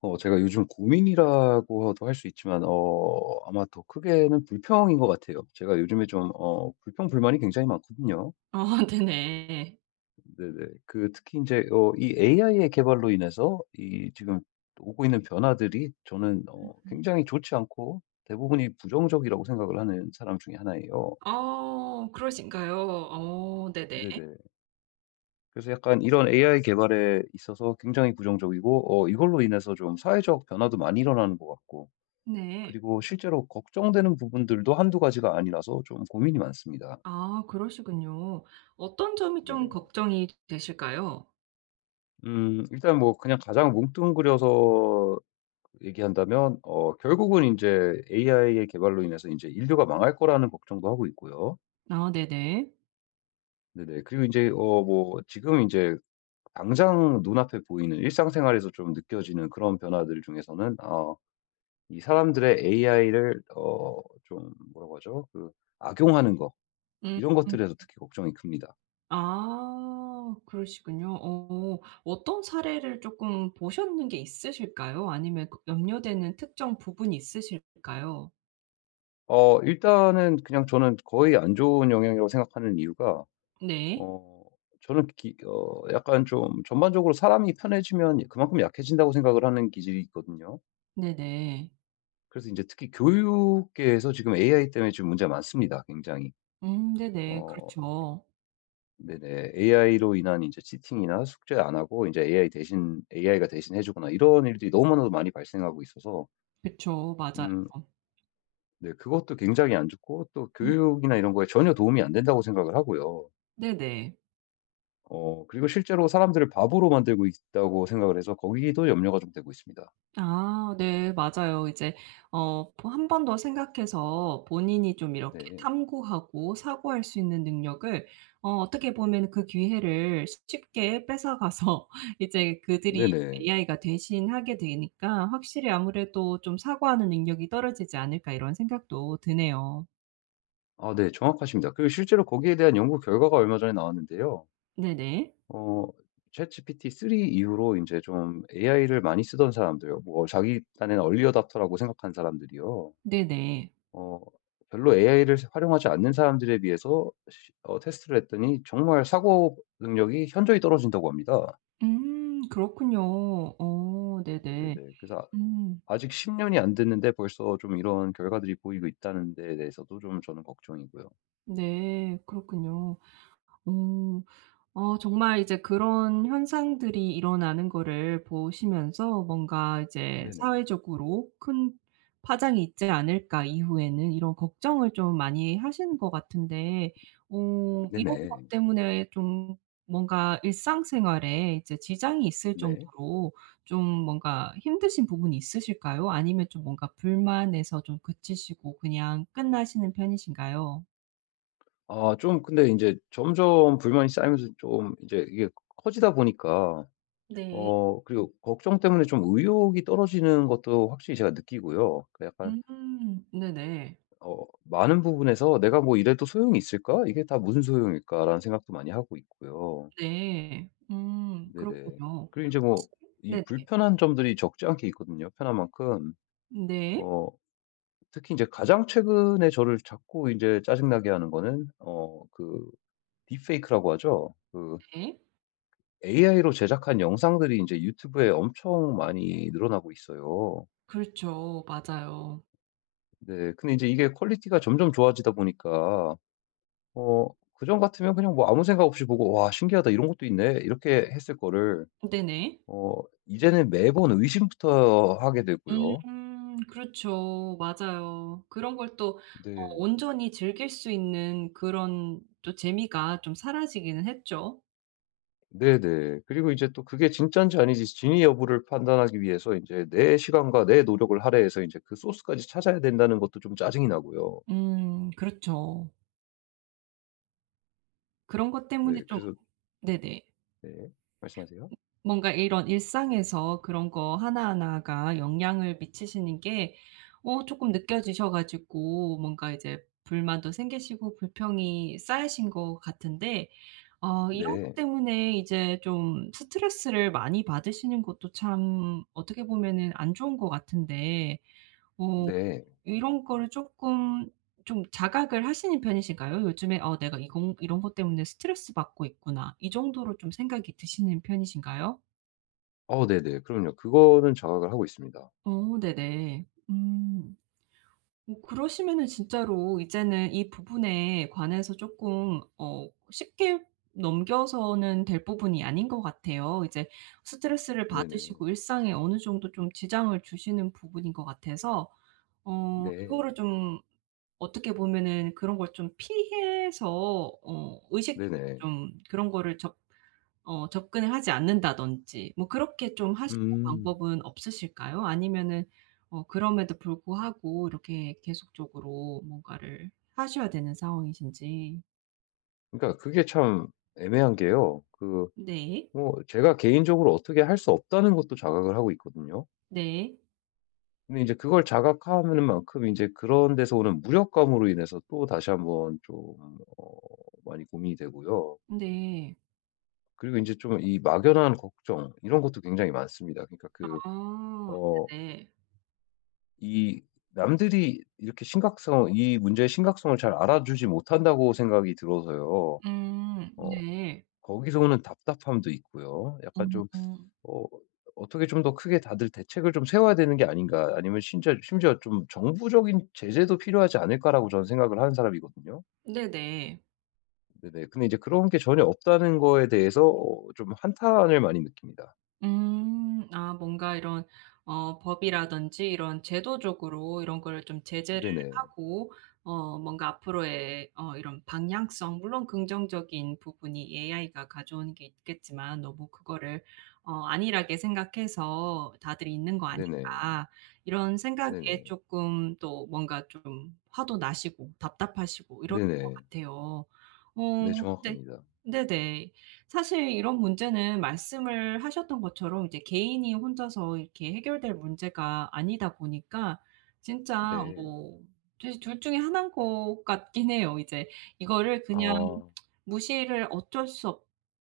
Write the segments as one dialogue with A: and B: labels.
A: 제가 요즘 고민이라고도 할 수 있지만 아마 더 크게는 불평인 것 같아요. 제가 요즘에 좀 불평불만이 굉장히 많거든요.
B: 아 네네.
A: 네네. 그 특히 이제 이 AI의 개발로 인해서 이 지금 오고 있는 변화들이 저는
B: 음음.
A: 굉장히 좋지 않고 대부분이 부정적이라고 생각을 하는 사람 중에 하나예요.
B: 아 그러신가요? 어 네네.
A: 네네. 그래서 약간 이런 AI 개발에 있어서 굉장히 부정적이고 이걸로 인해서 좀 사회적 변화도 많이 일어나는 것 같고
B: 네.
A: 그리고 실제로 걱정되는 부분들도 한두 가지가 아니라서 좀 고민이 많습니다.
B: 아 그러시군요. 어떤 점이 좀
A: 네네.
B: 걱정이 되실까요?
A: 일단 뭐 그냥 가장 뭉뚱그려서 얘기한다면 결국은 이제 AI의 개발로 인해서 인제 인류가 망할 거라는 걱정도 하고 있고요.
B: 아 네네.
A: 네네. 그리고 이제 뭐 지금 이제 당장 눈앞에 보이는 일상생활에서 좀 느껴지는 그런 변화들 중에서는 이 사람들의 AI를 좀 뭐라고 하죠? 그 악용하는 거
B: 음.
A: 이런 것들에서 특히 걱정이 큽니다.
B: 아 그러시군요. 어떤 사례를 쪼끔 보셨는 게 있으실까요? 아니면 그 염려되는 특정 부분이 있으실까요?
A: 일단은 그냥 저는 거의 안 좋은 영향이라고 생각하는 이유가
B: 네.
A: 어 저는 기 어 약간 좀 전반적으로 사람이 편해지면 그만큼 약해진다고 생각을 하는 기질이 있거든요.
B: 네네.
A: 그래서 이제 특히 교육계에서 지금 AI 때문에 지금 문제가 많습니다 굉장히.
B: 네네.
A: 어
B: 그렇죠.
A: 네네. AI로 인한 이제 치팅이나 숙제 안 하고 이제 AI 대신 AI가 대신 해 주거나 이런 일들이 너무나도 많이 발생하고 있어서
B: 그쵸. 맞아요.
A: 음 네 그것도 굉장히 안 좋고 또
B: 음
A: 교육이나 이런 거에 전혀 도움이 안 된다고 생각을 하고요.
B: 네네.
A: 그리고 실제로 사람들을 바보로 만들고 있다고 생각을 해서 거기도 염려가 좀 되고 있습니다.
B: 아 네. 맞아요. 이제 한 번 더 생각해서 본인이 좀 이렇게
A: 네.
B: 탐구하고 사고할 수 있는 능력을 어떻게 보면 그 기회를 쉽게 뺏어가서 이제 그들이
A: 네네.
B: AI가 대신하게 되니까 확실히 아무래도 좀 '사고하는 능력이 떨어지지 않을까.' 이런 생각도 드네요.
A: 아 네. 정확하십니다. 그리고 실제로 거기에 대한 연구 결과가 얼마 전에 나왔는데요.
B: 네네.
A: 어 ChatGPT 3 이후로 이제좀 AI를 많이 쓰던 사람들 뭐 자기 딴에는 얼리 어답터라고 생각한 사람들이요.
B: 네네.
A: 어 별로 AI를 활용하지 않는 사람들에 비해서 시 어 테스트를 했더니 정말 사고 능력이 현저히 떨어진다고 합니다.
B: 그렇군요. 어 네네.
A: 네네. 그래서
B: 음
A: 아직 10년 년이 안 됐는데 벌써 좀 이런 결과들이 보이고 있다는 데에 대해서도 좀 저는 걱정이고요.
B: 네. 그렇군요. 어 정말 이제 그런 현상들이 일어나는 거를 보시면서 뭔가 이제
A: 네네.
B: '사회적으로 큰 파장이 있지 않을까 이후에는.' 이런 걱정을 좀 많이 하시는 것 같은데 이런
A: 네네.
B: 것 때문에 좀 뭔가 일상생활에 이제 지장이 있을
A: 네.
B: 정도로 좀 뭔가 힘드신 부분이 있으실까요? 아니면 좀 뭔가 불만에서 좀 그치시고 그냥 끝나시는 편이신가요?
A: 아 좀 근데 인제 점점 불만이 쌓이면서 좀 이제 이게 커지다 보니까
B: 네.
A: 그리고 걱정 때문에 좀 의욕이 떨어지는 것도 확실히 제가 느끼고요. 그 약간
B: 네네.
A: 많은 부분에서 '내가 뭐 이래도 소용이 있을까? 이게 다 무슨 소용일까?'라는 생각도 많이 하고 있고요.
B: 네.
A: 네네.
B: 그렇군요.
A: 그리고 인제 뭐
B: 혹시
A: 이
B: 네네.
A: 불편한 점들이 적지 않게 있거든요, 편한 만큼.
B: 네.
A: 어 특히 이제 가장 최근에 저를 자꾸 이제 짜증나게 하는 거는 그 딥페이크라고 하죠. 그
B: 네.
A: AI로 제작한 영상들이 이제 유튜브에 엄청 많이 늘어나고 있어요.
B: 그렇죠. 맞아요.
A: 네. 근데 이제 이게 퀄리티가 점점 좋아지다 보니까 어 그전 같으면 그냥 뭐 아무 생각 없이 보고 '와 신기하다. 이런 것도 있네.' 이렇게 했을 거를
B: 네네.
A: 어 이제는 매번 의심부터 하게 되고요.
B: 그렇죠. 맞아요. 그런 걸 또
A: 네.
B: 온전히 즐길 수 있는 그런 또 재미가 좀 사라지기는 했죠.
A: 네네. 그리고 이제 또 그게 진짠지 아닌지 진위 여부를 판단하기 위해서 이제 내 시간과 내 노력을 할애해서 이제 그 소스까지 찾아야 된다는 것도 좀 짜증이 나고요.
B: 그렇죠. 그런 것 때문에
A: 네
B: 좀
A: 그래서
B: 네네.
A: 네. 말씀하세요.
B: 뭔가 이런 일상에서 그런 거 하나하나가 영향을 미치시는 게 조금 느껴지셔 가지고 뭔가 이제 불만도 생기시고 불평이 쌓이신 것 같은데 이런 것
A: 네.
B: 때문에 이제 좀 스트레스를 많이 받으시는 것도 참 어떻게 보면은 안 좋은 것 같은데 어
A: 네.
B: 이런 거를 조금 좀 자각을 하시는 편이신가요? 요즘에 '어 내가 이건 이런 것 때문에 스트레스 받고 있구나.' 이 정도로 좀 생각이 드시는 편이신가요?
A: 네네. 그럼요. 그거는 자각을 하고 있습니다.
B: 어 네네. 음. 뭐 그러시면은 진짜로 이제는 이 부분에 관해서 조금 쉽게 넘겨서는 될 부분이 아닌 것 같아요. 이제 스트레스를
A: 네네.
B: 받으시고 일상에 어느 정도 좀 지장을 주시는 부분인 것 같아서
A: 네.
B: 이거를 좀 어떻게 보면은 그런 걸 좀 피해서 의식적으로
A: 네네.
B: 좀 그런 거를 적 어 접근을 하지 않는다든지 뭐 그렇게 좀 하시는
A: 음.
B: 방법은 없으실까요? 아니면은 그럼에도 불구하고 이렇게 계속적으로 뭔가를 하셔야 되는 상황이신지.
A: 그러니까 그게 참 애매한 게요. 그
B: 네.
A: 뭐 제가 개인적으로 어떻게 할 수 없다는 것도 자각을 하고 있거든요.
B: 네.
A: 근데 이제 그걸 자각하는 만큼 이제 그런 데서 오는 무력감으로 인해서 또 다시 한번 좀 어 많이 고민이 되고요.
B: 네.
A: 그리고 이제 좀 이 막연한 걱정 이런 것도 굉장히 많습니다. 그러니까 그
B: 아
A: 어
B: 네네.
A: 이 남들이 이렇게 심각성 이 문제의 심각성을 잘 알아주지 못한다고 생각이 들어서요. 어
B: 네.
A: 거기서 오는 답답함도 있고요. 약간 좀
B: 음.
A: 어 어떻게 좀 더 크게 다들 대책을 좀 세워야 되는 게 아닌가 아니면 심지어 좀 '정부적인 제재도 필요하지 않을까.'라고 저는 생각을 하는 사람이거든요.
B: 네네.
A: 네네. 근데 이제 그런 게 전혀 없다는 거에 대해서 좀 한탄을 많이 느낍니다.
B: 음. 아 뭔가 이런 법이라든지 이런 제도적으로 이런 걸 좀 제재를
A: 네네.
B: 하고 뭔가 앞으로의 이런 방향성 물론 긍정적인 부분이 AI가 가져오는 게 있겠지만 너무 그거를 '안일하게 생각해서 다들 있는 거
A: 네네.
B: 아닌가.' 이런 생각에
A: 네네.
B: 조금 또 뭔가 좀 화도 나시고 답답하시고 이러실 것
A: 네네.
B: 같아요.
A: 네
B: 근데
A: 정확합니다.
B: 네네. 사실 이런 문제는 말씀을 하셨던 것처럼 이제 개인이 혼자서 이렇게 해결될 문제가 아니다 보니까 진짜
A: 네.
B: 뭐 둘 중에 하나인 것 같긴 해요. 이제 이거를 그냥
A: 아
B: 무시를 어쩔 수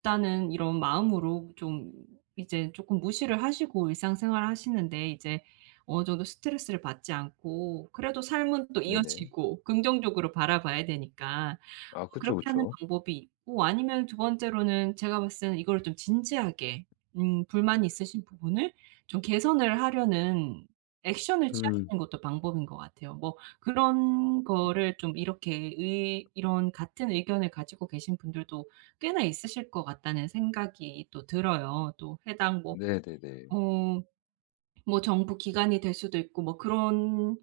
B: 없다는 이런 마음으로 좀 이제 조금 무시를 하시고 일상생활 하시는데 이제 어느 정도 스트레스를 받지 않고 그래도 삶은 또
A: 네네.
B: 이어지고 긍정적으로 바라봐야 되니까
A: 아 그쵸,
B: 그렇게 하는
A: 그쵸.
B: 방법이 있고 아니면 두 번째로는 제가 봤을 때는 이거를 좀 진지하게 불만이 있으신 부분을 좀 개선을 하려는 액션을
A: 음.
B: 취하시는 것도 방법인 것 같아요. 뭐 그런 거를 좀 이렇게 의 이런 같은 의견을 가지고 계신 분들도 꽤나 있으실 것 같다는 생각이 또 들어요. 또 해당 뭐
A: 네네네.
B: 어 뭐 정부 기관이 될 수도 있고 뭐 그런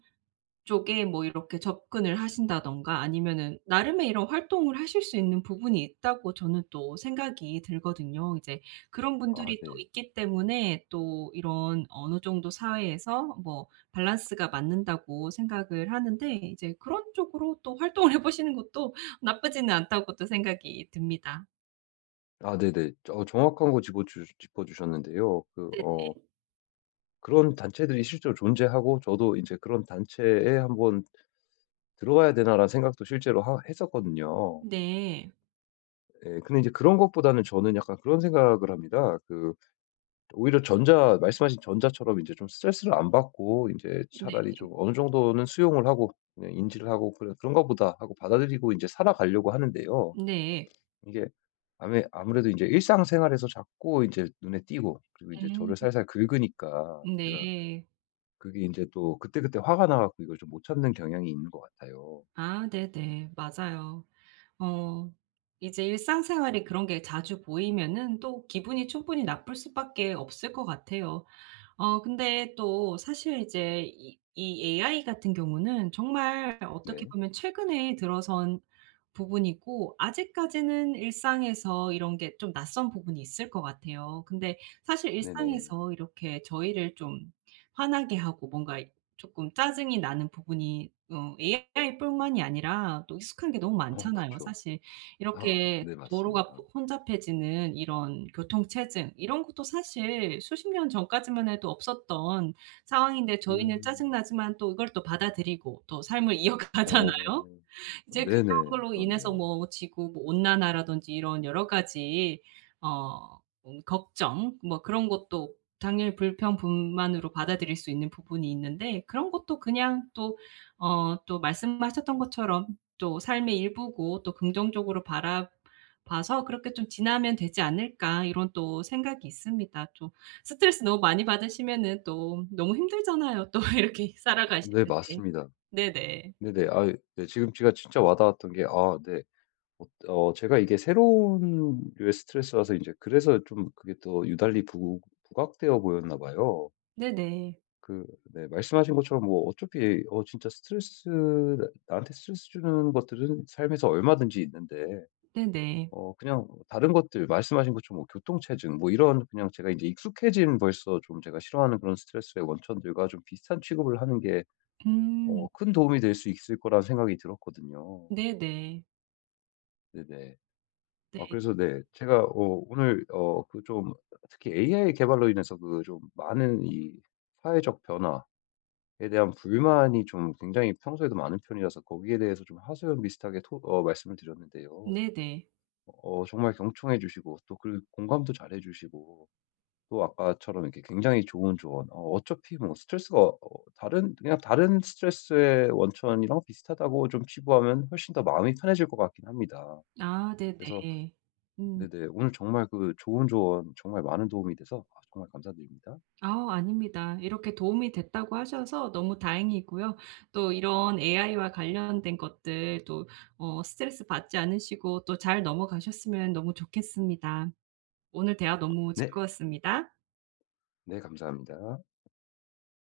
B: 쪽에 뭐 이렇게 접근을 하신다든가 아니면은 나름의 이런 활동을 하실 수 있는 부분이 있다고 저는 또 생각이 들거든요. 이제 그런
A: 아
B: 분들이 또
A: 네.
B: 있기 때문에 또 이런 어느 정도 사회에서 뭐 밸런스가 맞는다고 생각을 하는데 이제 그런 쪽으로 또 활동을 해 보시는 것도 나쁘지는 않다고 또 생각이 듭니다.
A: 아 네네. 정확한 거 짚어 주셨는데요. 그어 그런 단체들이 실제로 존재하고 저도 이제 '그런 단체에 한번 들어가야 되나.'라는 생각도 실제로 하 했었거든요.
B: 네네.
A: 예. 근데 이제 그런 것보다는 저는 약간 그런 생각을 합니다. 그 오히려 전자 말씀하신 전자처럼 이제 좀 스트레스를 안 받고 이제
B: 네.
A: 차라리
B: 네.
A: 좀 어느 정도는 수용을 하고 그냥 인지를 하고 '그래 그런가 보다.' 하고 받아들이고 이제 살아가려고 하는데요.
B: 네.
A: 이게 아무래도 이제 일상생활에서 자꾸 이제 눈에 띄고 그리고 이제 저를
B: 음.
A: 살살 긁으니까 제가
B: 네.
A: 그게 이제 또 그때그때 화가 나 갖고 이걸 좀 못 참는 경향이 있는 것 같아요.
B: 아 네네. 맞아요. 어 이제 일상생활에 그런 게 자주 보이면은 또 기분이 충분히 나쁠 수밖에 없을 것 같아요. 근데 또 사실 이제 이 AI 같은 경우는 정말 어떻게
A: 네.
B: 보면 최근에 들어선 부분이고 아직까지는 일상에서 이런 게 좀 낯선 부분이 있을 것 같아요. 근데 사실
A: 네네.
B: 일상에서 이렇게 저희를 좀 화나게 하고 뭔가 조금 짜증이 나는 부분이 AI 뿐만이 아니라 또 익숙한 게 너무
A: 어
B: 많잖아요
A: 그쵸.
B: 사실.
A: 아
B: 이렇게
A: 네
B: 도로가
A: 맞습니다.
B: 혼잡해지는 이런 교통체증 이런 것도 사실 수십 년 전까지만 해도 없었던 상황인데 저희는 짜증
A: 음.
B: 나지만 또 이걸 또 받아들이고 또 삶을 이어가잖아요.
A: 어.
B: 이제 그런
A: 네네.
B: 걸로 인해서
A: 그렇네요.
B: 뭐 지구 뭐 온난화라든지 이런 여러 가지 어 걱정 뭐 그런 것도 당연히 불평분만으로 받아들일 수 있는 부분이 있는데 그런 것도 그냥 또 말씀하셨던 것처럼 또 삶의 일부고 또 긍정적으로 바라 봐서 '그렇게 좀 지나면 되지 않을까.' 이런 또 생각이 있습니다. 좀 스트레스 너무 많이 받으시면은 또 너무 힘들잖아요, 또 이렇게
A: 아 네
B: 살아가시는데.
A: 맞습니다.
B: 네네.
A: 네네. 아 네 지금 제가 진짜 와 닿았던 게 아 네 어 제가 이게 새로운 류의 스트레스라서 이제 그래서 좀 그게 또 유달리 부 부각되어 보였나 봐요.
B: 네네.
A: 그 네 말씀하신 것처럼 뭐 어차피 진짜 스트레스 나 나한테 스트레스 주는 것들은 삶에서 얼마든지 있는데
B: 네네.
A: 그냥 다른 것들 말씀하신 것처럼 뭐 교통체증 뭐 이런 그냥 제가 이제 익숙해진 벌써 좀 제가 싫어하는 그런 스트레스의 원천들과 좀 비슷한 취급을 하는 게
B: 음.
A: 큰 도움이 될 수 있을 거라는 생각이 들었거든요.
B: 네네.
A: 네네. 아
B: 네.
A: 그래서 네 제가 오늘 그 좀 특히 AI 개발로 인해서 그 좀 많은 이 사회적 변화 에 대한 불만이 좀 굉장히 평소에도 많은 편이라서 거기에 대해서 좀 하소연 비슷하게 토 어 말씀을 드렸는데요.
B: 네네.
A: 정말 경청해 주시고 또 그 공감도 잘해 주시고 또 아까처럼 이렇게 굉장히 좋은 조언 어차피 뭐 스트레스가 다른 그냥 다른 스트레스의 원천이랑 비슷하다고 좀 치부하면 훨씬 더 마음이 편해질 것 같긴 합니다.
B: 아 네네.
A: 그래서
B: 음.
A: 네네 오늘 정말 그 좋은 조언 정말 많은 도움이 돼서 아 정말 감사드립니다.
B: 아우 아닙니다. 이렇게 도움이 됐다고 하셔서 너무 다행이고요. 또 이런 AI와 관련된 것들 또 스트레스 받지 않으시고 또 잘 넘어가셨으면 너무 좋겠습니다. 오늘 대화 너무
A: 네.
B: 즐거웠습니다.
A: 네 감사합니다.